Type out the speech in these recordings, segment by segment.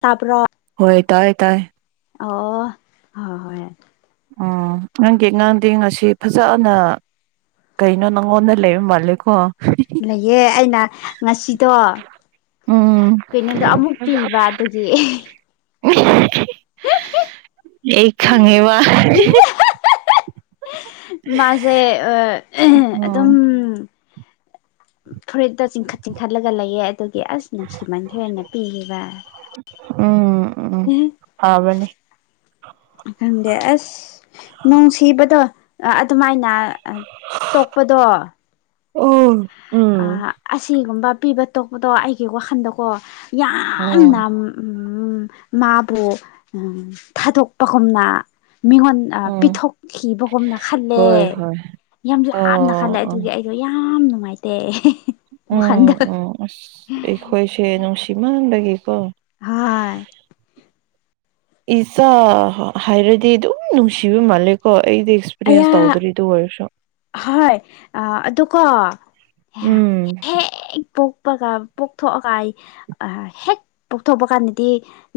ꯇꯥꯄꯔ ꯍ ꯇꯥꯏ ꯇꯥꯏ ꯑꯣ ꯍ ꯍꯣꯏ ꯎꯝ ꯅꯪꯒꯤꯉꯥꯡꯗꯤ ꯉꯁꯤ ꯐꯖꯅ ꯀꯩꯅꯣ ꯅꯪꯉꯣꯡꯗ ꯂꯩꯕ ꯃꯥꯂꯦꯀꯣ ꯂꯩꯌꯦ ꯑꯩꯅ ꯉꯁꯤꯗꯣ ꯎꯝ ꯀꯩꯅꯣꯗꯣ ꯑꯃꯨꯛ ꯄꯤꯕ ꯑꯗꯨꯒꯤ ꯑꯩ ꯈꯪꯉꯦꯕ ꯃꯥꯁꯦ ꯑꯗꯨꯝ ꯎꯝ ꯐꯔꯤꯛꯇ ꯆꯤꯡꯈꯠ ꯆꯤꯡꯈꯠꯂꯒ ꯂꯩꯌꯦ ꯑꯗꯨꯒꯤ ꯑꯁ ꯅꯨꯡꯁꯤꯃꯟꯈꯔꯦꯅ ꯄꯤꯈꯤꯕ ꯎꯝ ꯎꯝ ꯐꯥꯕꯅꯦ ꯃꯊꯪꯗ ꯑꯁ ꯅꯨꯡꯁꯤꯕꯗꯣ ꯑꯗꯨꯃꯥꯏꯅ ꯇꯣꯛꯄꯗꯣ ꯑꯣ ꯑ ꯎꯝ ꯑꯁꯤꯒꯨꯝꯕ ꯄꯤꯕ ꯇꯣꯛꯄꯗꯣ ꯑꯩꯒꯤ ꯋꯥꯈꯜꯗꯀꯣ ꯌꯥꯝꯅ ꯎꯝ ꯎ ꯃꯥꯕꯨ ꯊꯥꯗꯣꯛꯄꯒꯨꯝꯅ ꯃꯤꯉꯣꯟ ꯎꯝ ꯄꯤꯊꯣꯛꯈꯤꯕꯒꯨꯝꯅ ꯈꯜꯂꯦ ꯍꯣꯏ ꯍꯣꯏ ꯌꯥꯝ ꯂꯥꯞꯅ ꯑꯣ ꯈꯜꯂꯦ ꯑꯣ ꯑꯗꯨꯒꯤ ꯑꯩꯗꯣ ꯌꯥꯝ ꯅꯨꯡꯉꯥꯏꯇꯦ ꯎꯝ ꯋꯥꯈꯟꯗ ꯎꯝ ꯑꯦꯈꯣꯏꯁꯦ ꯁꯤꯃꯥꯟꯗꯒ ꯀ ꯍꯣꯏ ꯏꯆꯥ ꯍꯥꯏꯔꯗꯤ ꯑꯗꯨꯝ ꯅꯨꯡꯁꯤꯕ ꯃꯥꯜꯂꯦꯀꯣ ꯑꯩꯗ ꯑꯌꯥ ꯑꯦꯁꯄꯤꯔꯤꯌꯦꯟꯁ ꯇꯧꯗ꯭ꯔꯔꯤ ꯑꯗꯨ ꯋꯥꯔꯁꯨ ꯍꯣꯏ ꯑꯗꯨꯒ ꯀꯣ ꯎꯝ ꯀꯞꯄꯒ ꯄꯣꯛꯊꯣꯛꯑꯒ ꯑꯩ ꯍꯦꯛ ꯄꯣꯛꯊꯣꯛꯄ ꯀꯥꯟꯗꯗꯤ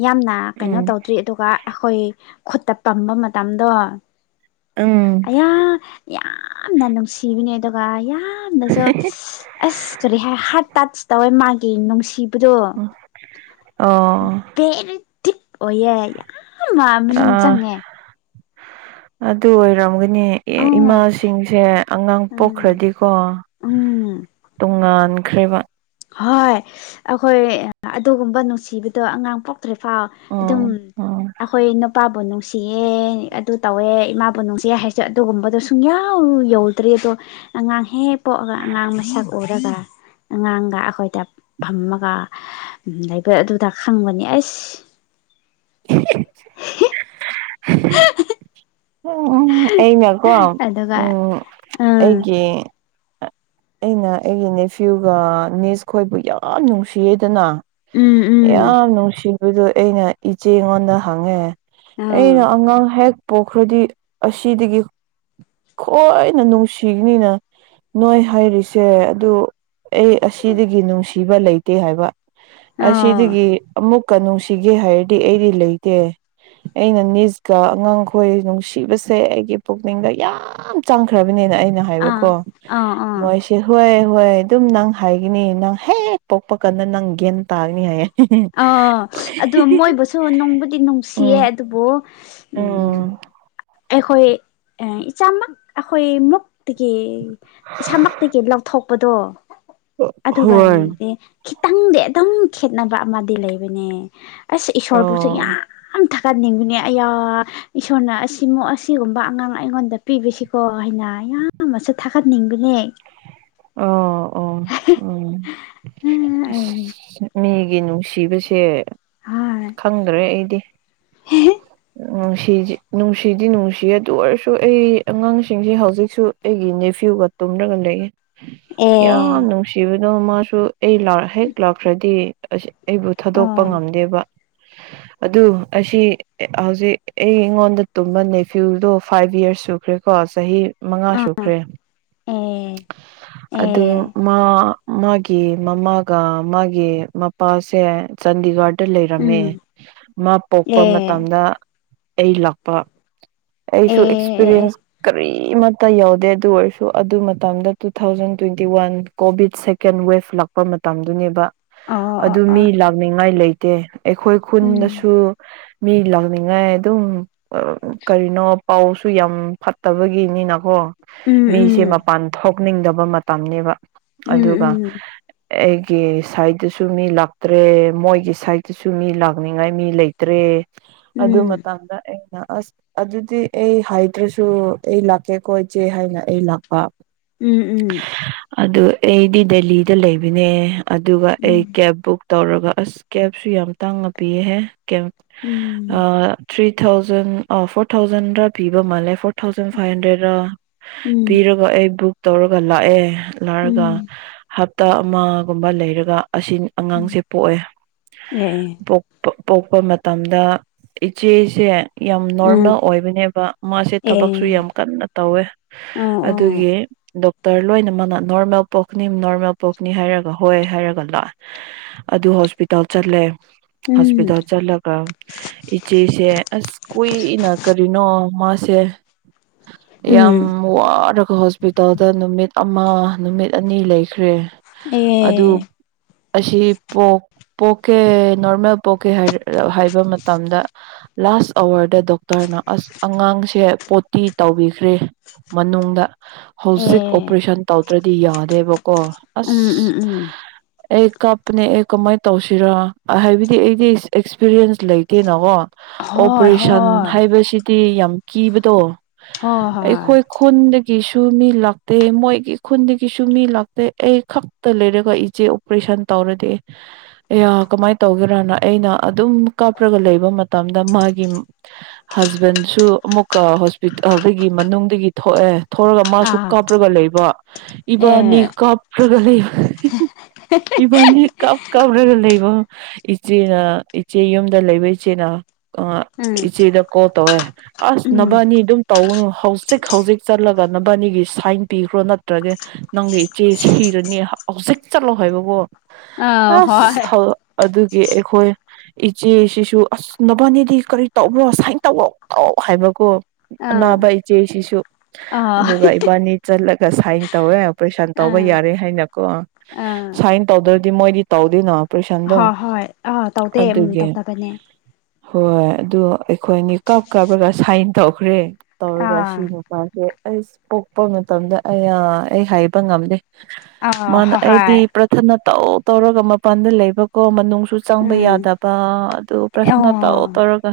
ꯌꯥꯝꯅ ꯀꯩꯅꯣ ꯎꯝ ꯇꯧꯗ꯭ꯔꯤ ꯑꯗꯨꯒ ꯑꯩꯈꯣꯏ ꯈꯨꯠꯇ ꯄꯝꯕ ꯃꯇꯝꯗꯣ ꯎꯝ ꯑꯩꯌꯥ ꯌꯥꯝ ꯌꯥꯝꯅ ꯅꯨꯡꯁꯤꯕꯤꯅꯦ ꯑꯗꯨꯒ ꯌꯥꯝꯅꯁꯨ ꯑꯁ ꯀꯔꯤ ꯍꯥꯏ ꯍꯥꯔꯠ ꯇꯆ ꯇꯧꯋꯦ ꯃꯥꯒꯤ ꯅꯨꯡꯁꯤꯕꯗꯣ ꯑꯣ ꯑꯣꯌꯦ ꯌꯥꯝ ꯃꯅꯨꯡ ꯑꯥ ꯆꯪꯉꯦ ꯑꯗꯨ ꯑꯣꯏꯔꯝꯒꯅꯤ ꯑꯧ ꯏꯃꯥꯁꯤꯡꯁꯦ ꯑꯉꯥꯡ ꯎꯝ ꯄꯣꯛꯈ꯭ꯔꯗꯤꯀꯣ ꯎꯝ ꯇꯣꯉꯥꯟꯈ꯭ꯔꯦꯕ ꯍꯣꯏ ꯑꯩꯈꯣꯏ ꯑꯗꯨꯒꯨꯝꯕ ꯅꯨꯡꯁꯤꯕꯗꯣ ꯑꯉꯥꯡ ꯄꯣꯛ ꯇ꯭ꯔꯤꯐꯥꯎ ꯑꯗꯨꯝ ꯎꯝ ꯎꯝ ꯑꯩꯈꯣꯏ ꯅꯨꯄꯥꯕꯨ ꯅꯨꯡ ꯅꯨꯡꯁꯤꯌꯦ ꯑꯗꯨ ꯇꯧꯋꯦ ꯏꯃꯥꯕꯨ ꯅꯨꯡꯁꯤ ꯍꯥꯏꯁꯦ ꯑꯗꯨꯒꯨꯝꯕꯗꯣ ꯁꯨꯡꯌꯥꯎ ꯌꯧꯗ꯭ꯔꯤ ꯑꯗꯣ ꯑꯉꯥꯡ ꯍꯦꯛ ꯄꯣꯛꯑꯒ ꯑꯉꯥꯡ ꯃꯁꯛ ꯎꯔꯒ ꯑꯉꯥꯡ ꯑꯩꯈꯣꯏꯗ ꯐꯝꯃꯒ ꯂꯩꯕ ꯑꯗꯨꯗ ꯈꯪꯕꯅꯤ ꯑꯁ [inaudible] ꯎꯝ ꯎꯝ ꯑꯩꯅꯀꯣ ꯑꯗꯨꯒ ꯎꯝ ꯎꯝ ꯑꯩꯒꯤ ꯑꯩꯅ ꯑꯩꯒꯤ ꯃꯤꯁꯋꯨꯒ ꯃꯤꯁ ꯈꯣꯏꯕꯨ ꯌꯥꯝ ꯅꯨꯡꯁꯤꯌꯦꯗꯅ ꯎꯝ ꯌꯥꯝ ꯅꯨꯡꯁꯤꯕꯗꯣ ꯑꯩꯅ ꯏꯆꯦꯉꯣꯟꯗ ꯍꯪꯉꯦ ꯎꯝ ꯑꯩꯅ ꯑꯉꯥꯡ ꯍꯦꯛ ꯄꯣꯛꯈ꯭ꯔꯗꯤ ꯑꯁꯤꯗꯒꯤ ꯍꯣꯏꯅ ꯅꯨꯡꯁꯤꯒꯅꯤꯅ ꯅꯣꯏ ꯍꯥꯏꯔꯤꯁꯦ ꯑꯗꯨ ꯑꯩ ꯑꯁꯤꯗꯒꯤ ꯅꯨꯡꯁꯤꯕ ꯂꯩꯇꯦ ꯍꯥꯏꯕ ꯑꯥ ꯑꯁꯤꯗꯒꯤ ꯑꯃꯨꯛꯀ ꯅꯨꯡꯁꯤꯒꯦ ꯍꯥꯏꯔꯗꯤ ꯑꯩꯗꯤ ꯂꯩꯇꯦ ꯑꯩꯅ ꯅꯤꯁꯀ ꯑꯉꯥꯡꯈꯣꯏ ꯅꯨꯡꯁꯤꯕꯁꯦ ꯑꯩꯒꯤ ꯄꯨꯛꯅꯤꯡꯗ ꯌꯥꯝ ꯌꯥꯝ ꯆꯥꯡꯈ꯭ꯔꯕꯅꯤꯅ ꯑꯩꯅ ꯑꯥ ꯍꯥꯏꯕꯀꯣ ꯑꯥ ꯑꯥ ꯑꯥ ꯃꯣꯏꯁꯦ ꯍꯣꯏ ꯍꯣꯏ ꯑꯗꯨꯝ ꯅꯪ ꯍꯥꯏꯒꯅꯤ ꯅꯪ ꯍꯦꯛ ꯄꯣꯛꯄ ꯀꯥꯟꯗ ꯅꯪ ꯒ꯭ꯌꯥꯟ ꯇꯥꯅꯤ ꯍꯥꯏꯌꯦ ꯑ ꯑꯗꯨ ꯃꯣꯏꯕꯨꯁꯨ ꯅꯨꯡꯕꯨꯗꯤ ꯅꯨꯡꯁꯤꯌꯦ ꯎꯝ ꯑꯗꯨꯕꯨ ꯎꯝ ꯑꯩꯈꯣꯏ ꯏꯆꯥꯃꯛ ꯑꯩꯈꯣꯏ ꯃꯨꯛꯇꯒꯤ ꯏꯁꯥꯃꯛꯇꯒꯤ ꯂꯧꯊꯣꯛꯄꯗꯣ ꯍꯣꯏ ꯑꯗꯨꯒꯗꯤ ꯈꯤꯇꯪꯗꯤ ꯑꯗꯨꯝ ꯈꯦꯠꯅꯕ ꯑꯃꯗꯤ ꯂꯩꯕꯅꯦ ꯑꯁ ꯏꯁꯣꯔꯕꯨꯁꯨ ꯑꯣ ꯌꯥꯝ ꯊꯛ ꯀꯟꯅꯤꯡꯕꯅꯦ ꯑꯌꯥ ꯏꯁꯣꯔꯅ ꯑꯁꯤꯃ ꯑꯁꯤꯒꯨꯝꯕ ꯑꯉꯥꯡ ꯑꯩꯉꯣꯟꯗ ꯄꯤꯕꯁꯤꯀꯣ ꯍꯥꯏꯅ ꯑꯌꯥꯝꯕꯁꯨ ꯊꯥꯒꯠꯅꯤꯡꯕꯅꯦ ꯑꯣ ꯑꯣ ꯍꯣꯏ ꯎ ꯃꯤ ꯑꯩ ꯒꯤ ꯅꯨꯡꯁꯤꯕꯁꯦ ꯑꯦ ꯈꯪꯗ꯭ꯔꯦ ꯑꯩꯗꯤ ꯅꯨꯡꯁꯤ ꯅꯨꯡꯁꯤꯗꯤ ꯅꯨꯡꯁꯤ ꯑꯗꯨ ꯑꯣꯏꯔꯁꯨ ꯑꯩ ꯑꯉꯥꯡꯁꯤꯡꯁꯤ ꯍꯧꯖꯤꯛꯁꯨ ꯑꯩꯒꯤ ꯅꯦꯐ꯭ꯌꯨ ꯒ ꯇꯅꯒ ꯂꯩꯦ ꯌꯥꯝ ꯅꯨꯡꯁꯤꯕꯗꯣ ꯃꯥꯁꯨ ꯑꯩ ꯍꯦꯛ ꯂꯥꯛꯈ꯭ꯔꯗꯤ ꯑꯩꯕꯨ ꯊꯥꯗꯣꯛꯄ ꯑꯣ ꯉꯝꯗꯦꯕ [unintelligible] ꯑꯗꯨ ꯑꯁꯤ ꯍꯧꯖꯤꯛ ꯑꯩ ꯑꯩꯉꯣꯟꯗ ꯇꯨꯝꯕ ꯅꯦꯐ꯭ꯌꯨꯗꯣ ꯐꯥꯏꯚ ꯌꯔꯁ ꯁꯨꯈ꯭ꯔꯦꯀꯣ ꯀꯣ ꯆꯍꯤ ꯃꯉꯥ ꯑ ꯁꯨꯈ꯭ꯔꯦ ꯑꯦ ꯑꯗꯨ ꯑꯦ ꯃꯥ ꯃꯥꯒꯤ ꯃꯃꯥꯒ ꯃꯥꯒꯤ ꯃꯄꯥꯁꯦ ꯆꯥꯟꯗꯤꯒꯔ ꯇ ꯂꯩꯔꯝꯃꯦ ꯎꯝ ꯃꯥ ꯄꯣꯛꯄ ꯑꯦ ꯃꯇꯝꯗ ꯑꯩ ꯂꯥꯛꯄ ꯑꯦ ꯑꯩꯁꯨ ꯑꯦ ꯑꯦ ꯑꯦꯛꯁꯄꯤꯔꯤꯌꯦꯟꯁ ꯀꯔꯤꯃꯠꯇ ꯌꯥꯎꯗꯦ ꯑꯗꯨ ꯑꯣꯏꯔꯁꯨ ꯑꯗꯨ ꯃꯇꯝꯗ two thousand twenty one Covid second wave ꯂꯥꯛꯄ ꯃꯇꯝꯗꯨꯅꯦꯕ ꯑꯣ ꯑꯣ ꯑꯗꯨ ꯃꯤ ꯑꯣ ꯂꯥꯛꯅꯤꯡꯉꯥꯏ ꯂꯩꯇꯦ ꯑꯩꯈꯣꯏ ꯎꯝ ꯈꯨꯟꯗꯁꯨ ꯃꯤ ꯂꯥꯛꯅꯤꯡꯉꯥꯏ ꯑꯗꯨꯝ ꯀꯔꯤꯅꯣ ꯄꯥꯎꯁꯨ ꯌꯥꯝ ꯐꯠꯇꯕꯒꯤꯅꯤꯅꯀꯣ ꯎꯝ ꯃꯤꯁꯦ ꯎꯝ ꯃꯄꯥꯟ ꯊꯣꯛꯅꯤꯡꯗꯕ ꯃꯇꯝꯅꯤꯅꯦꯕ ꯎꯝ ꯑꯗꯨꯒ ꯎꯝ ꯑꯩꯒꯤ ꯁꯥꯏꯗꯠꯇꯁꯨ ꯃꯤ ꯂꯥꯛꯇ꯭ꯔꯦ ꯃꯣꯏꯒꯤ ꯁꯥꯏꯗꯠꯇꯁꯨ ꯃꯤ ꯂꯥꯛꯅꯤꯡꯉꯥꯏ ꯃꯤ ꯂꯩꯇ꯭ꯔꯦ ꯑꯗꯨ ꯎꯝ ꯃꯇꯥꯡꯗ ꯑꯩꯅ ꯑꯁ ꯑꯗꯨꯗꯤ ꯑꯩ ꯍꯥꯏꯗ꯭ꯔꯁꯨ ꯑꯩ ꯂꯥꯛꯀꯦꯀꯣ ꯏꯆꯦ ꯍꯥꯏꯅ ꯑꯩ ꯂꯥꯛꯄ ꯎꯝ ꯎꯝ ꯑꯗꯨ ꯑꯩꯗꯤ ꯗꯦꯂꯤꯗ ꯂꯩꯕꯅꯦ ꯑꯗꯨꯒ ꯑꯩ ꯀꯦꯕ ꯕꯨꯛ ꯇꯧꯔꯒ ꯑꯁ ꯀꯦꯞꯁꯨ ꯌꯥꯝ ꯇꯥꯡꯅ ꯄꯤꯌꯦꯍꯦ ꯀꯦꯞ ꯎꯝ ꯊ꯭ꯔꯤ ꯐ ꯊꯥꯎꯖꯟ ꯐꯣꯔ ꯊꯥꯎꯖꯟꯗ ꯄꯤꯕ ꯃꯥꯜꯂꯦ four thousand five hundred um ꯄꯤꯔꯒ ꯑꯩ ꯕꯨꯛ ꯇꯧꯔꯒ ꯂꯥꯛꯑꯦ ꯂꯔꯒ ꯎꯝ ꯍ ꯇ ꯑꯃꯒꯨꯝꯕ ꯂꯩꯔꯒ ꯑꯁꯤ ꯑꯉꯥꯡꯁꯦ ꯎꯝ ꯄꯣꯛꯑꯦ ꯑꯦ ꯄꯣꯛꯄ ꯄꯣꯛꯄ ꯃꯇꯝꯗ ꯏꯆꯦꯁꯦ ꯌꯥꯝ ꯑ ꯅꯣꯔꯃꯦꯜ ꯑꯣꯏꯕꯅꯦꯕ ꯃꯥꯁꯦ ꯊꯕꯛꯁꯨ ꯑꯦ ꯌꯥꯝ ꯀꯟꯅ ꯇꯧꯋꯦ ꯑꯣ ꯑꯣ ꯑꯗꯨꯒꯤ ꯗꯣꯛ ꯔ ꯂꯣꯏꯅ ꯃꯅ ꯅꯣꯔꯃꯦꯜ ꯄꯣꯛꯅꯤ ꯅꯣꯔꯃꯦꯜ ꯄꯣꯛꯈꯅꯤ ꯍꯥꯏꯔꯒ ꯍꯣꯏ ꯍꯥꯏꯔꯒ ꯂꯥꯛꯑꯦ ꯑꯗꯨ ꯍꯣꯁꯄꯤꯇꯥꯜ ꯆꯠꯂꯦ ꯎꯝ ꯍꯣꯁꯄꯤꯇꯥꯜ ꯆꯠꯂꯒ ꯏꯆꯦꯁꯦ ꯑꯁ ꯀꯨꯏꯅ ꯀꯔꯤꯅꯣ ꯃꯥꯁꯦ ꯌꯥꯝ ꯎꯝ ꯋꯥꯔꯒ ꯍꯣꯁꯄꯤꯇꯥꯜꯗ ꯅꯨꯃꯤ ꯅꯨꯃꯤꯠ ꯑꯃ ꯅꯨꯃꯤꯠ ꯑꯅꯤ ꯂꯩꯈ꯭ꯔꯦ ꯑꯗꯨ ꯑꯦ ꯑꯁꯤ ꯄꯣꯛꯀꯦ ꯅꯣꯔꯃꯦꯜ ꯄꯣꯛꯀꯦ ꯍꯥꯏꯕ ꯃꯇꯝꯗ ꯂꯥꯁ ꯑꯋꯥꯔꯗ ꯗꯣꯛꯇꯔꯅ ꯑꯁ ꯑꯉꯥꯡꯁꯦ ꯄꯣꯇꯤ ꯇꯧꯕꯤꯈ꯭ꯔꯦ ꯃꯅꯨꯡꯗ ꯍꯧꯖꯤꯛ ꯑꯦ ꯑꯣꯄꯔꯦꯁꯟ ꯇꯧꯗ꯭ꯔꯗꯤ ꯌꯥꯗꯦꯕꯀꯣ ꯎꯝ ꯎꯝ ꯑꯁ ꯎꯝ ꯑꯦ ꯀꯞꯄꯅꯦ ꯑꯦ ꯀꯃꯥꯏꯅ ꯇꯧꯁꯤꯔꯣ ꯍꯥꯏꯕꯗꯤ ꯑꯩꯗꯤ ꯑꯦꯛꯁꯄꯤꯔꯤꯌꯦꯟꯁ ꯂꯩꯇꯦꯅꯀꯣ ꯍꯣꯏ ꯑꯣꯄꯔꯦꯁꯟ ꯍꯣꯏ ꯍꯥꯏꯕꯁꯤ ꯌꯥꯝ ꯀꯤꯕꯗꯣ ꯍꯣꯏ ꯑꯩꯈꯣꯏ ꯈꯨꯟ ꯒꯤꯁꯨ ꯃꯤ ꯂꯥꯛꯇꯦ ꯃꯣꯏꯒꯤ ꯈꯨꯟꯗꯒꯤꯁꯨ ꯃꯤ ꯂꯥꯛꯇꯦ ꯑꯩ ꯈꯛꯇ ꯂꯩꯔꯒ ꯏꯆꯦ ꯑꯣꯄꯔꯦꯁꯟ ꯇꯧꯔꯗꯤ ꯀꯃꯥꯏꯅ ꯇꯧꯒꯦꯔꯅ ꯑꯩꯅ ꯑꯗꯨꯝ ꯀꯥꯞꯔꯒ ꯂꯩꯕ ꯃꯇꯝꯗ ꯃꯥꯒꯤ ꯍꯁꯕꯦꯟꯁꯨ ꯑꯃꯨꯛꯀ ꯍꯣꯁꯄꯤꯇꯥꯜꯗꯒꯤ ꯃꯅꯨꯡꯗꯒꯤ ꯊꯣꯛꯑꯦ ꯊꯧꯔꯒ ꯃꯥꯁꯨ ꯑꯥ ꯀꯥꯞ꯭ꯔꯒ ꯂꯩꯕ ꯏꯕꯥꯅꯤ ꯑꯦ ꯀꯥꯞ꯭ꯔꯒ ꯂꯩꯕ ꯏꯕꯥꯟꯗꯤ ꯀꯞ ꯀꯥꯞꯂꯒ ꯂꯩꯕ ꯏꯆꯦꯅ ꯏꯆꯦ ꯌꯨꯝꯗ ꯂꯩꯕ ꯏꯆꯦꯅ ꯑ ꯎꯝ ꯏꯆꯦꯗ ꯀꯣꯜ ꯇꯧꯋꯦ ꯑꯁ ꯎꯝ ꯅꯚꯅꯤ ꯑꯗꯨꯝ ꯇꯧꯅꯨ ꯍꯧꯖꯤꯛ ꯍꯧꯖꯤꯛ ꯆꯠꯂꯒ ꯅꯕꯥꯅꯤꯒꯤ ꯁꯥꯏꯟ ꯄꯤꯈ꯭ꯔꯣ ꯅꯠꯇ꯭ꯔꯒ ꯅꯪꯒꯤ ꯏꯆꯦ ꯁꯤꯔꯅꯤ ꯍꯧꯖꯤꯛ ꯆꯠꯂꯣ ꯍꯥꯏꯕꯕꯨꯣ ꯑ ꯍꯣꯏ ꯑꯁ ꯑꯗꯨꯒꯤ ꯑꯩꯈꯣꯏ ꯏꯆꯦꯁꯤꯁꯨ ꯑꯁ ꯅꯕꯥꯅꯤꯗꯤ ꯀꯔꯤ ꯇꯧꯕ꯭ꯔꯣ ꯁꯨꯃꯥꯏꯅ ꯇꯧꯔꯛ ꯇꯧ ꯍꯥꯏꯕꯀꯣ ꯑꯥ ꯑꯅꯥꯕ ꯏꯆꯦꯁꯤꯁꯨ ꯑꯥ ꯑꯗꯨꯒ ꯏꯕꯥꯅꯤ ꯆꯠꯂꯒ ꯁꯥꯏꯟ ꯇꯧꯋꯦ ꯄꯩꯁꯥꯟ ꯑꯥ ꯇꯧꯕ ꯌꯥꯔꯦ ꯍꯥꯏꯅꯀꯣ ꯁꯥꯏꯟ ꯇꯧꯗ꯭ꯔꯗꯤ ꯃꯣꯏꯗꯤ ꯇꯧꯗꯣꯏꯅꯣ ꯍꯣꯏ ꯍꯣꯏ ꯑꯥ ꯇꯧꯗꯦ ꯎꯝ ꯇꯧꯗꯕꯅꯦ ꯍꯣꯏ ꯑꯗꯨ ꯑꯩꯈꯣꯏꯅꯤ ꯀꯞ ꯀꯞꯂꯒ ꯁꯥꯏꯟ ꯇꯧꯈ꯭ꯔꯦ ꯇꯧꯔꯒ ꯁꯤ ꯑꯥ ꯅꯨꯄꯥꯁꯦ ꯑꯩ ꯄꯣꯛꯄ ꯃꯇꯝꯗ ꯑꯩꯅ ꯑꯩ ꯍꯥꯏꯕ ꯉꯝꯗꯦ ꯑ ꯁꯍꯥꯏ ꯆꯊꯅ ꯇꯧ ꯇꯧꯔꯒ ꯃꯄꯥꯟꯗ ꯂꯩꯕꯀꯣ ꯃꯅꯨꯡ ꯁꯨ ꯆꯪꯕ ꯎꯝ ꯌꯥꯗꯕ ꯑꯗꯨ ꯄ꯭ꯔꯁꯅ ꯇꯧꯔ ꯑꯣ ꯇꯧꯔꯒ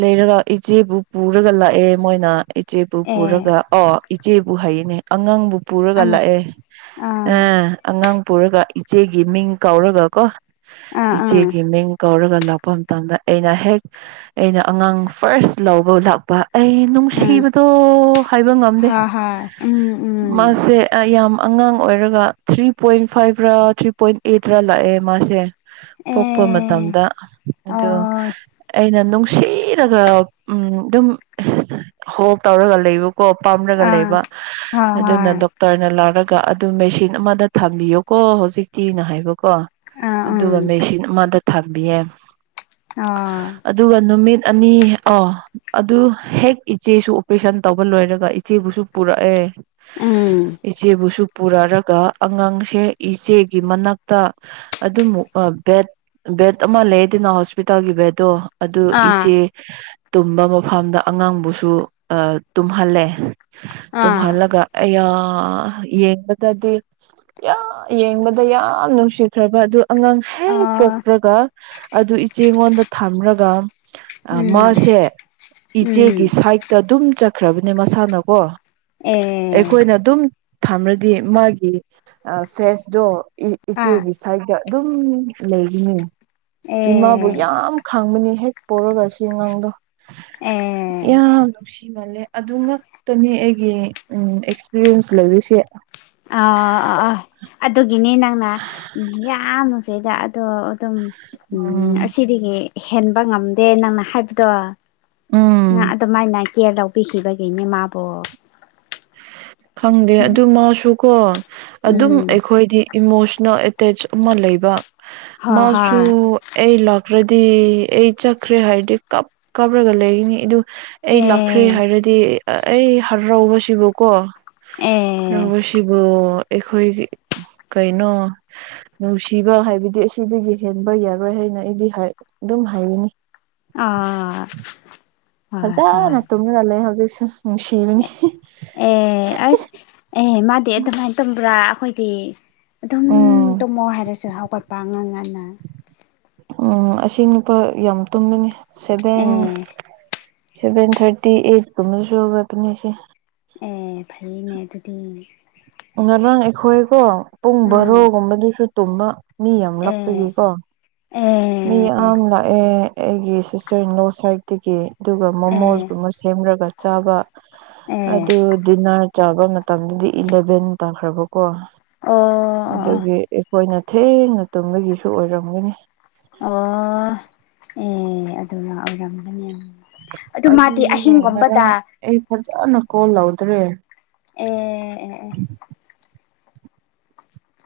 ꯂꯩꯔꯒ ꯏꯆꯦꯕꯨ ꯄꯨꯔꯒ ꯂꯥꯛꯑꯦ ꯃꯣꯏꯅ ꯏꯆꯦꯕꯨ ꯑꯦ ꯄꯨꯔꯒ ꯑꯣ ꯏꯆꯦꯕꯨ ꯍꯩꯌꯦꯅꯦ ꯑꯉꯥꯡꯕꯨ ꯄꯨꯔꯒ ꯑꯉ ꯂꯥꯛꯑꯦ ꯑꯥ ꯑꯦ ꯑꯉꯥꯡ ꯄꯨꯔꯒ ꯏꯆꯦꯒꯤ ꯃꯤꯡ ꯀꯧꯔꯒ ꯀꯣ ꯑꯥ ꯏꯆꯦꯒꯤ ꯃꯤꯡ ꯀꯧꯔꯒ ꯑꯗꯨꯒ ꯂꯥꯛꯄ ꯃꯇꯝꯗ ꯑꯩꯅ ꯍꯦꯛ ꯑꯩꯅ ꯑꯉꯥꯡ ꯐꯥꯔꯁ ꯂꯧꯕ ꯂꯥꯛꯄ ꯑꯩ ꯑꯥ ꯎꯝ ꯅꯨꯡꯁꯤꯕꯗꯣ ꯍꯥꯏꯕ ꯉꯝꯗꯦ ꯍꯣꯏ ꯍꯣꯏ ꯎꯝ ꯎꯝ ꯃꯥꯁꯦ ꯌꯥꯝ ꯑꯉꯥꯡ ꯑꯣꯏꯔꯒ ꯊ꯭ꯔꯤ ꯄꯣꯏꯟ ꯐꯥꯏꯚ ꯔ ꯊ꯭ꯔꯤ ꯄꯣꯏꯟ ꯑꯩꯠꯔ ꯂꯥꯛꯑꯦ ꯃꯥꯁꯦ ꯄꯣꯛꯄ ꯑꯦ ꯃꯇꯝꯗ ꯑ ꯑꯣꯏ ꯑꯩꯅ ꯅꯨꯡ ꯁꯤꯔꯒ ꯎ ꯑꯗꯨꯝ ꯍꯣꯜ ꯇꯧꯔꯒ ꯂꯩꯕ ꯀꯣ ꯄꯥꯝꯔꯒ ꯑꯥ ꯂꯩꯕ ꯍꯣꯏ ꯑꯗꯨꯅ ꯍꯣꯏ ꯗꯣꯛꯇꯔꯅ ꯂꯥꯛꯔꯒ ꯑꯗꯨ ꯃꯦꯁꯤꯟ ꯑꯃꯗ ꯊꯝꯕꯤꯌꯨ ꯀꯣ ꯍꯧꯖꯤꯛꯇꯤꯅ ꯍꯥꯏꯕꯀꯣ ꯑꯥ ꯎꯝ ꯑꯗꯨꯒ ꯃꯦꯁꯤꯟ ꯑꯃꯗ ꯊꯥꯕꯤꯌꯦ ꯑꯥ ꯑꯗꯨꯒ ꯅꯨꯃꯤꯠ ꯑꯅꯤ ꯑ ꯑꯗꯨ ꯍꯦꯛ ꯏꯆꯦꯁꯨ ꯑꯣꯄꯔꯦꯁꯟ ꯇꯧꯕ ꯂꯣꯏꯔꯒ ꯏꯆꯦꯕꯨꯁꯨ ꯄꯨꯔꯛꯑꯦ ꯎꯝ ꯏꯆꯦꯕꯨꯁꯨ ꯄꯨꯔꯔꯒ ꯑꯉꯥꯡꯁꯦ ꯏꯆꯦꯒꯤ ꯃꯅꯥꯛꯇ ꯑꯗꯨꯃ ꯕꯦꯠ ꯕꯦꯠ ꯑꯃ ꯂꯩ ꯑꯗꯨꯅ ꯍꯣꯁꯄꯤꯇꯥꯜꯒꯤ ꯕꯗꯣ ꯑꯗꯨ ꯑꯥ ꯏꯆꯦ ꯇꯨꯝꯕ ꯃꯐꯝꯗ ꯑꯉꯥꯡꯕꯨꯁꯨ ꯑ ꯇꯨꯝꯍꯜꯂꯦ ꯑꯥ ꯇꯨꯝꯍꯜꯂꯒ ꯌꯥ ꯌꯦꯡꯕꯗꯗꯤ ꯌꯦꯡꯕꯗ ꯌꯥꯝ ꯅꯨꯡꯁꯤꯈ꯭ꯔꯕ ꯑꯗꯨ ꯑꯉꯥꯡ ꯍꯦꯛ ꯑꯥ ꯄꯣꯛꯄ꯭ꯔꯒ ꯑꯗꯨ ꯏꯆꯦꯉꯣꯟꯗ ꯊꯝꯂꯒ ꯎꯝ ꯃꯥꯁꯦ ꯎꯝ ꯏꯆꯦꯒꯤ ꯁꯥꯏꯗꯠꯇ ꯑꯗꯨꯝ ꯆꯠꯈ꯭ꯔꯕꯅꯦ ꯃꯁꯥꯅꯀꯣ ꯑꯦ ꯑꯩꯈꯣꯏꯅ ꯑꯗꯨꯝ ꯊꯝꯃꯗꯤ ꯃꯥꯒꯤ ꯐꯦꯁꯇꯣ ꯑꯥ ꯏꯆꯦꯒꯤ ꯁꯥꯏꯗꯠꯇ ꯑꯗꯨꯝ ꯂꯩꯈꯤꯅꯤ ꯏꯃꯥꯕꯨ ꯑꯦ ꯌꯥꯝ ꯍꯥꯡꯕꯅꯤ ꯍꯦꯛ ꯄꯔꯒ ꯁꯤ ꯑꯉꯥꯡꯗꯣ ꯑꯦ ꯌꯥꯝ ꯅꯨꯡ ꯏꯃꯜꯂꯦ ꯑꯗꯨ ꯉꯛꯇꯅꯤ ꯑꯩꯒꯤ ꯑꯦꯛꯁꯄꯤꯔꯤꯌꯦꯟꯁ ꯂꯩꯔꯤꯁꯦ ꯑ ꯑ ꯑ ꯑꯗꯨꯒꯤꯅꯦ ꯅꯪꯅ ꯌꯥꯝꯃꯨꯁꯤꯗ ꯑꯗꯣ ꯑꯗꯨꯝ ꯎꯝ ꯑꯁꯤ ꯍꯦꯟꯕ ꯉꯝꯗꯦ ꯅꯪꯅ ꯍꯥꯏꯕꯗꯣ ꯅ ꯎꯝ ꯑꯗꯨꯃꯥꯏꯅ ꯀꯦꯌꯔ ꯂꯧꯕꯤꯈꯤꯕꯒꯤꯅꯦ ꯃꯥꯕꯨꯣ ꯈꯪꯗꯦ ꯑꯗꯨꯃꯁꯨ ꯀꯣ ꯑꯗꯨꯝ ꯎꯝ ꯑꯩꯈꯣꯏꯗꯤ ꯏꯃꯣꯁꯅꯦꯜ ꯑꯃ ꯂꯩꯕ ꯍꯣꯏ ꯃꯥꯁꯨ ꯍꯣꯏ ꯑꯩ ꯈ꯭ꯔꯗꯤ ꯑꯩ ꯆꯠꯈ꯭ꯔꯦ ꯍꯥꯏꯔꯗꯤ ꯀꯞ ꯀꯥꯞꯂꯒ ꯂꯩꯈꯤꯅꯤ ꯑꯗꯨ ꯑꯩ ꯂꯥꯛꯈ꯭ꯔꯦ ꯑꯦ ꯍꯥꯏꯔꯗꯤ ꯑꯩ ꯍꯔꯎꯁꯤꯕꯨꯀꯣ ꯑꯦ ꯔꯃꯁꯤꯕ ꯑꯩꯈꯣꯏꯒꯤ ꯀꯩꯅꯣ ꯅꯨꯡꯁꯤꯕ ꯍꯥꯏꯕꯗꯤ ꯑꯁꯤꯗꯒꯤ ꯍꯦꯟꯕ ꯌꯥꯔꯣꯏ ꯍꯥꯏ ꯑꯩꯗꯤ ꯑꯗꯨꯝ ꯍꯥꯏꯔꯤꯅꯤ ꯑ ꯍꯖꯥ ꯅ ꯇꯃꯤ ꯂ ꯂꯩꯦ ꯍꯧꯖꯤꯁꯨ ꯑꯦ ꯑꯦ ꯑꯁ ꯑꯦ ꯃꯥꯗꯤ ꯑꯗꯨꯃꯥꯏꯅ ꯇꯝꯕ꯭ꯔꯥ ꯑꯩꯈꯣꯏ ꯗꯤ ꯑꯗꯨꯝ ꯎꯝ ꯇꯨꯝꯃꯣ ꯍꯥꯏꯔꯁꯨ ꯍꯧꯒꯠꯄ ꯑꯉꯥꯡ ꯉꯟꯅ ꯎꯝ ꯑꯁꯤ ꯅꯨꯄꯥ ꯌꯥꯝ ꯇꯨꯝꯕꯅꯤ seven uh seven thirty eight ꯀ ꯃꯁꯨꯣꯕꯅꯤ ꯑꯁꯤꯦ ꯑꯦ ꯐꯩꯌꯦꯅꯦ ꯑꯗꯨꯗꯤ ꯉꯔꯥꯡ ꯑꯩꯈꯣꯏꯀꯣ ꯄꯨꯡ ꯎꯝ ꯕꯣꯔꯣꯒꯨꯝꯕꯗꯨꯁꯨ ꯇꯨꯝꯕ ꯃꯤ ꯌꯥꯝ ꯑꯦ ꯂꯥꯛꯄꯒꯤꯀꯣ ꯃꯤ ꯑꯦ ꯌꯥꯝ ꯂꯥꯛꯑꯦ ꯑꯩꯒꯤ ꯁꯤꯁꯇꯔ ꯏꯟꯂꯣ ꯁꯥꯏꯗꯠꯇꯒꯤ ꯑꯗꯨꯒ ꯑꯦ ꯃꯣꯃꯣꯁꯀꯨꯝꯕ ꯁꯦꯝꯔꯒ ꯆꯥꯕ ꯑꯦ ꯑꯗꯨ ꯗꯤꯅꯔ ꯆꯥꯕ ꯃꯇꯝꯗꯗꯤ ꯏꯂꯚꯦꯟ ꯇꯥꯈ꯭ꯔꯕ ꯀꯣ ꯑꯣ ꯑꯣ ꯑꯗꯨꯒꯤ ꯑꯩꯈꯣꯏꯅ ꯊꯦꯡꯅ ꯇꯨꯝꯕꯒꯤꯁꯨ ꯑꯣꯏꯔꯝꯒꯅꯤ ꯑꯣ ꯑꯦ ꯑꯗꯨ ꯂꯥꯛ ꯑꯣꯏꯔꯝꯒꯅꯤ ꯑꯗꯨ ꯃꯥꯗꯤ ꯑꯗꯨꯅꯦ ꯑꯍꯤꯡꯒꯨꯝꯕꯗ ꯉꯔꯥꯡ ꯑꯩ ꯐꯖꯅ ꯀꯣꯜ ꯂꯧꯗ꯭ꯔꯦ ꯑꯦ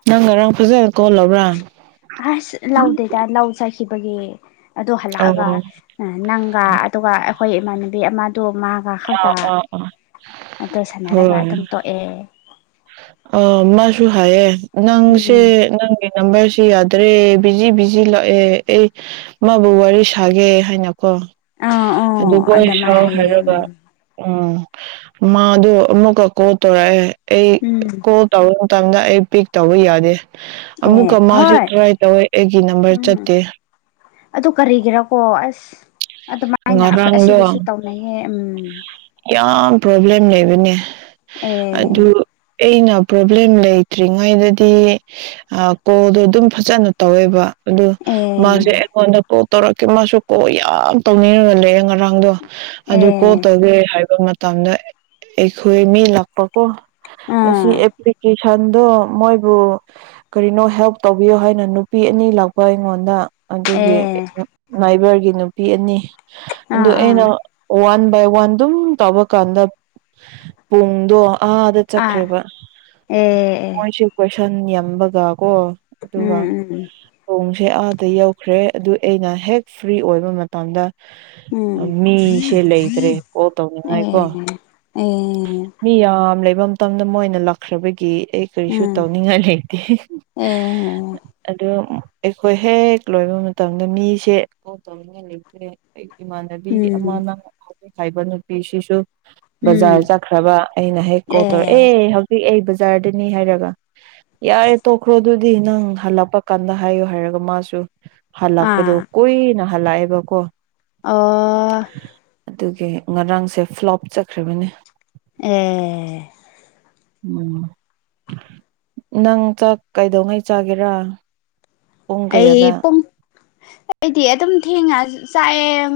ꯅꯪ ꯉꯔꯥꯡ ꯐꯖꯩ ꯀꯣꯜꯕ꯭ꯔꯥ ꯍꯥꯥꯁ ꯂꯎꯗꯦꯗ ꯂꯎ ꯆꯁꯤꯕꯒꯦ ꯑꯗꯨ ꯍꯜꯂꯛꯑꯒ ꯑꯣ ꯅꯪꯒ ꯑꯗꯨꯒ ꯑꯩꯈꯣꯏ ꯏꯃꯥꯟꯅꯕꯤ ꯑꯃꯗꯨ ꯃꯥꯒ ꯍꯥꯎꯇꯥ ꯑꯥ ꯑꯥ ꯑꯗꯨ ꯁꯥꯟꯅꯔꯒ ꯍꯣꯏ ꯑꯗꯨꯝ ꯇꯣꯛꯑꯦ ꯑ ꯃꯥꯁꯨ ꯍꯥꯏꯌꯦ ꯅꯪꯁꯦ ꯎꯝ ꯅꯪꯒꯤ ꯅꯝꯕꯔꯁ ꯁꯤ ꯌꯥꯗ꯭ꯔꯦ ꯕꯤꯖꯤ ꯕꯤꯖꯤ ꯂꯥꯛꯑꯦ ꯑꯩ ꯃꯥꯕꯨ ꯋꯥꯔꯤ ꯁꯥꯒꯦ ꯍꯥꯏꯅ ꯀꯣ ꯑꯥ ꯑꯥ ꯑꯗꯨꯒ ꯑꯗꯨꯃꯥꯏ ꯁꯥꯎ ꯍꯥꯏꯌꯦ ꯍꯥꯏꯔꯒ ꯎꯝ ꯎꯥ ꯃꯥ ꯑꯗꯨ ꯑꯃꯨꯛꯀ ꯀꯣ ꯇꯧꯔꯛꯑꯦ ꯑꯩ ꯎꯝ ꯀꯣ ꯇꯧꯔꯦ ꯃꯇꯝꯗ ꯑꯩ ꯄꯤꯛ ꯇꯧꯕ ꯌꯥꯗꯦ ꯑꯦ ꯑꯃꯨꯛꯀ ꯃꯥꯁꯨ ꯍꯣꯏ ꯇ꯭ꯔꯥꯏ ꯇꯧꯋꯦ ꯑꯩꯒꯤ ꯅꯝꯕꯔ ꯎꯝ ꯆꯠꯇꯦ ꯑꯗꯨ ꯀꯔꯤꯒꯤꯔꯀꯣ ꯑꯁ ꯑꯗꯨꯃꯥꯏꯅ ꯑꯩꯈꯣꯏ ꯉꯔꯥꯡꯗꯣ ꯑꯁꯤꯗꯁꯨ ꯇꯧꯅꯩꯌꯦ ꯎꯝ ꯌꯥꯝ ꯄ꯭ꯔꯣꯕ꯭ꯂꯦꯝ ꯂꯩꯕꯅꯦ ꯑꯦ ꯑꯗꯨ ꯑꯩꯅ ꯄ꯭ꯔꯣꯕ꯭ꯂꯦꯝ ꯂꯩꯇ꯭ꯔꯤꯉꯩꯗꯗꯤ ꯀꯣꯜꯗꯣ ꯑꯗꯨꯝ ꯐꯖꯅ ꯇꯧꯋꯦꯕ ꯑꯗꯨ ꯑꯦ ꯃꯥꯁꯦ ꯑꯩꯉꯣꯟꯗ ꯀꯣ ꯇꯧꯔꯛꯀꯦ ꯃꯥꯁꯨ ꯀꯣ ꯌꯥꯝ ꯇꯧꯅꯤꯡꯔꯨꯔ ꯂꯩꯦ ꯉꯔꯥꯡꯗꯣ ꯑꯗꯨ ꯑꯦ ꯀꯣꯠꯇꯒꯦ ꯍꯥꯏꯕ ꯃꯇꯝꯗ ꯑꯩꯈꯣꯏ ꯃꯤ ꯂꯥꯛꯄꯀꯣ ꯁꯤ ꯑꯥ ꯑꯦꯄ꯭ꯀꯦ ꯁꯟꯗꯣ ꯃꯣꯏꯕꯨ ꯀꯔꯤꯅꯣ ꯍꯦꯜꯞ ꯇꯧꯕꯤꯌꯣ ꯍꯥꯏꯅ ꯅꯨꯄꯤ ꯑꯅꯤ ꯂꯥꯛꯄ ꯑꯩꯉꯣꯟꯗ ꯑꯗꯨꯒꯤ ꯑꯦ ꯃꯥꯏꯕꯔꯒꯤ ꯅꯨꯄꯤ ꯑꯅꯤ ꯑꯗꯨ ꯑꯥ ꯑꯥ ꯑꯩꯅ ꯋꯥꯟ ꯕꯥꯏ ꯋꯥꯟ ꯑꯗꯨꯝ ꯇꯧꯕ ꯀꯥꯟꯗ ꯄꯨꯡꯗꯣ ꯑꯥꯗ ꯑꯥ ꯆꯠꯈ꯭ꯔꯦꯕ ꯑꯦ ꯑꯦ ꯃꯣꯏꯁꯤꯦ ꯀꯣꯏꯁꯟ ꯌꯥꯝꯕꯒ ꯑꯣꯣ ꯑꯗꯨ ꯋꯥ ꯎꯝ ꯎꯝ ꯍ ꯁ ꯑꯥꯗ ꯌꯧꯈ꯭ꯔꯦ ꯑꯗꯨ ꯑꯩꯅ ꯍꯦꯛ ꯐ꯭ꯔꯤ ꯑꯣꯏꯕ ꯃꯇꯝꯗ ꯎꯝ ꯃꯤꯁꯦ ꯂꯩꯇ꯭ꯔꯦ ꯀꯣ ꯑꯣ ꯑꯦ ꯇꯧꯅꯤꯡꯉꯥꯏꯀꯣ ꯃꯤ ꯌꯥꯝ ꯂꯩꯐꯝ ꯃꯇꯝꯗ ꯃꯣꯏ ꯑꯣꯏꯅ ꯂꯥꯛꯈ꯭ꯔꯕꯒꯤ ꯑꯩ ꯀꯔꯤꯁꯨ ꯇꯧꯅꯤꯡꯉꯥꯏ ꯂꯩꯇꯦ ꯑꯣ ꯑꯩꯈꯣꯏ ꯍꯦꯛ ꯂꯣꯏꯕ ꯃꯇꯝꯗ ꯃꯤꯁꯦꯧꯅꯤꯡꯉꯥꯏ ꯂꯩꯇ꯭ꯔꯦ ꯏꯃꯥꯟꯅꯕꯤ ꯑꯃꯅ ꯈꯥꯏꯕ ꯅꯨꯄꯤꯁꯤꯁꯨ ꯕꯖꯥꯔ ꯆꯠꯈ꯭ꯔꯕ ꯑꯩꯅ ꯍꯦꯛ ꯀꯣꯜ ꯇꯧꯔ ꯑꯦ ꯍꯧꯖꯤꯛ ꯑꯩ ꯖꯥꯔꯗꯅꯤ ꯍꯥꯏꯔꯒ ꯌꯥꯔꯦ ꯇꯣꯛꯈ꯭ꯔꯣ ꯑꯗꯨꯗꯤ ꯅꯪ ꯍꯜꯂꯛꯄ ꯀꯥꯟꯗ ꯍꯥꯏꯌꯨ ꯍꯥꯏꯔꯒ ꯃꯥꯁꯨ ꯍꯜꯂꯛꯄꯗꯣ ꯀꯨꯏꯅ ꯐꯂꯕ ꯀꯣ ꯑꯣ ꯑꯗꯨꯒꯤ ꯉꯔꯥꯡꯁꯦ ꯐ꯭ꯂꯣꯞ ꯆꯠꯈ꯭ꯔꯕꯅꯤ ꯑꯦ ꯎꯝ ꯅꯪꯥꯛ ꯀꯩꯗꯧꯉꯩ ꯆꯥꯒꯦꯔꯥ ꯄꯨꯡ ꯑꯩ ꯀꯌꯥꯗ ꯄꯨꯡ ꯑꯩꯗꯤ ꯑꯗꯨꯝ ꯊꯦꯡꯉ ꯆꯥꯏꯑ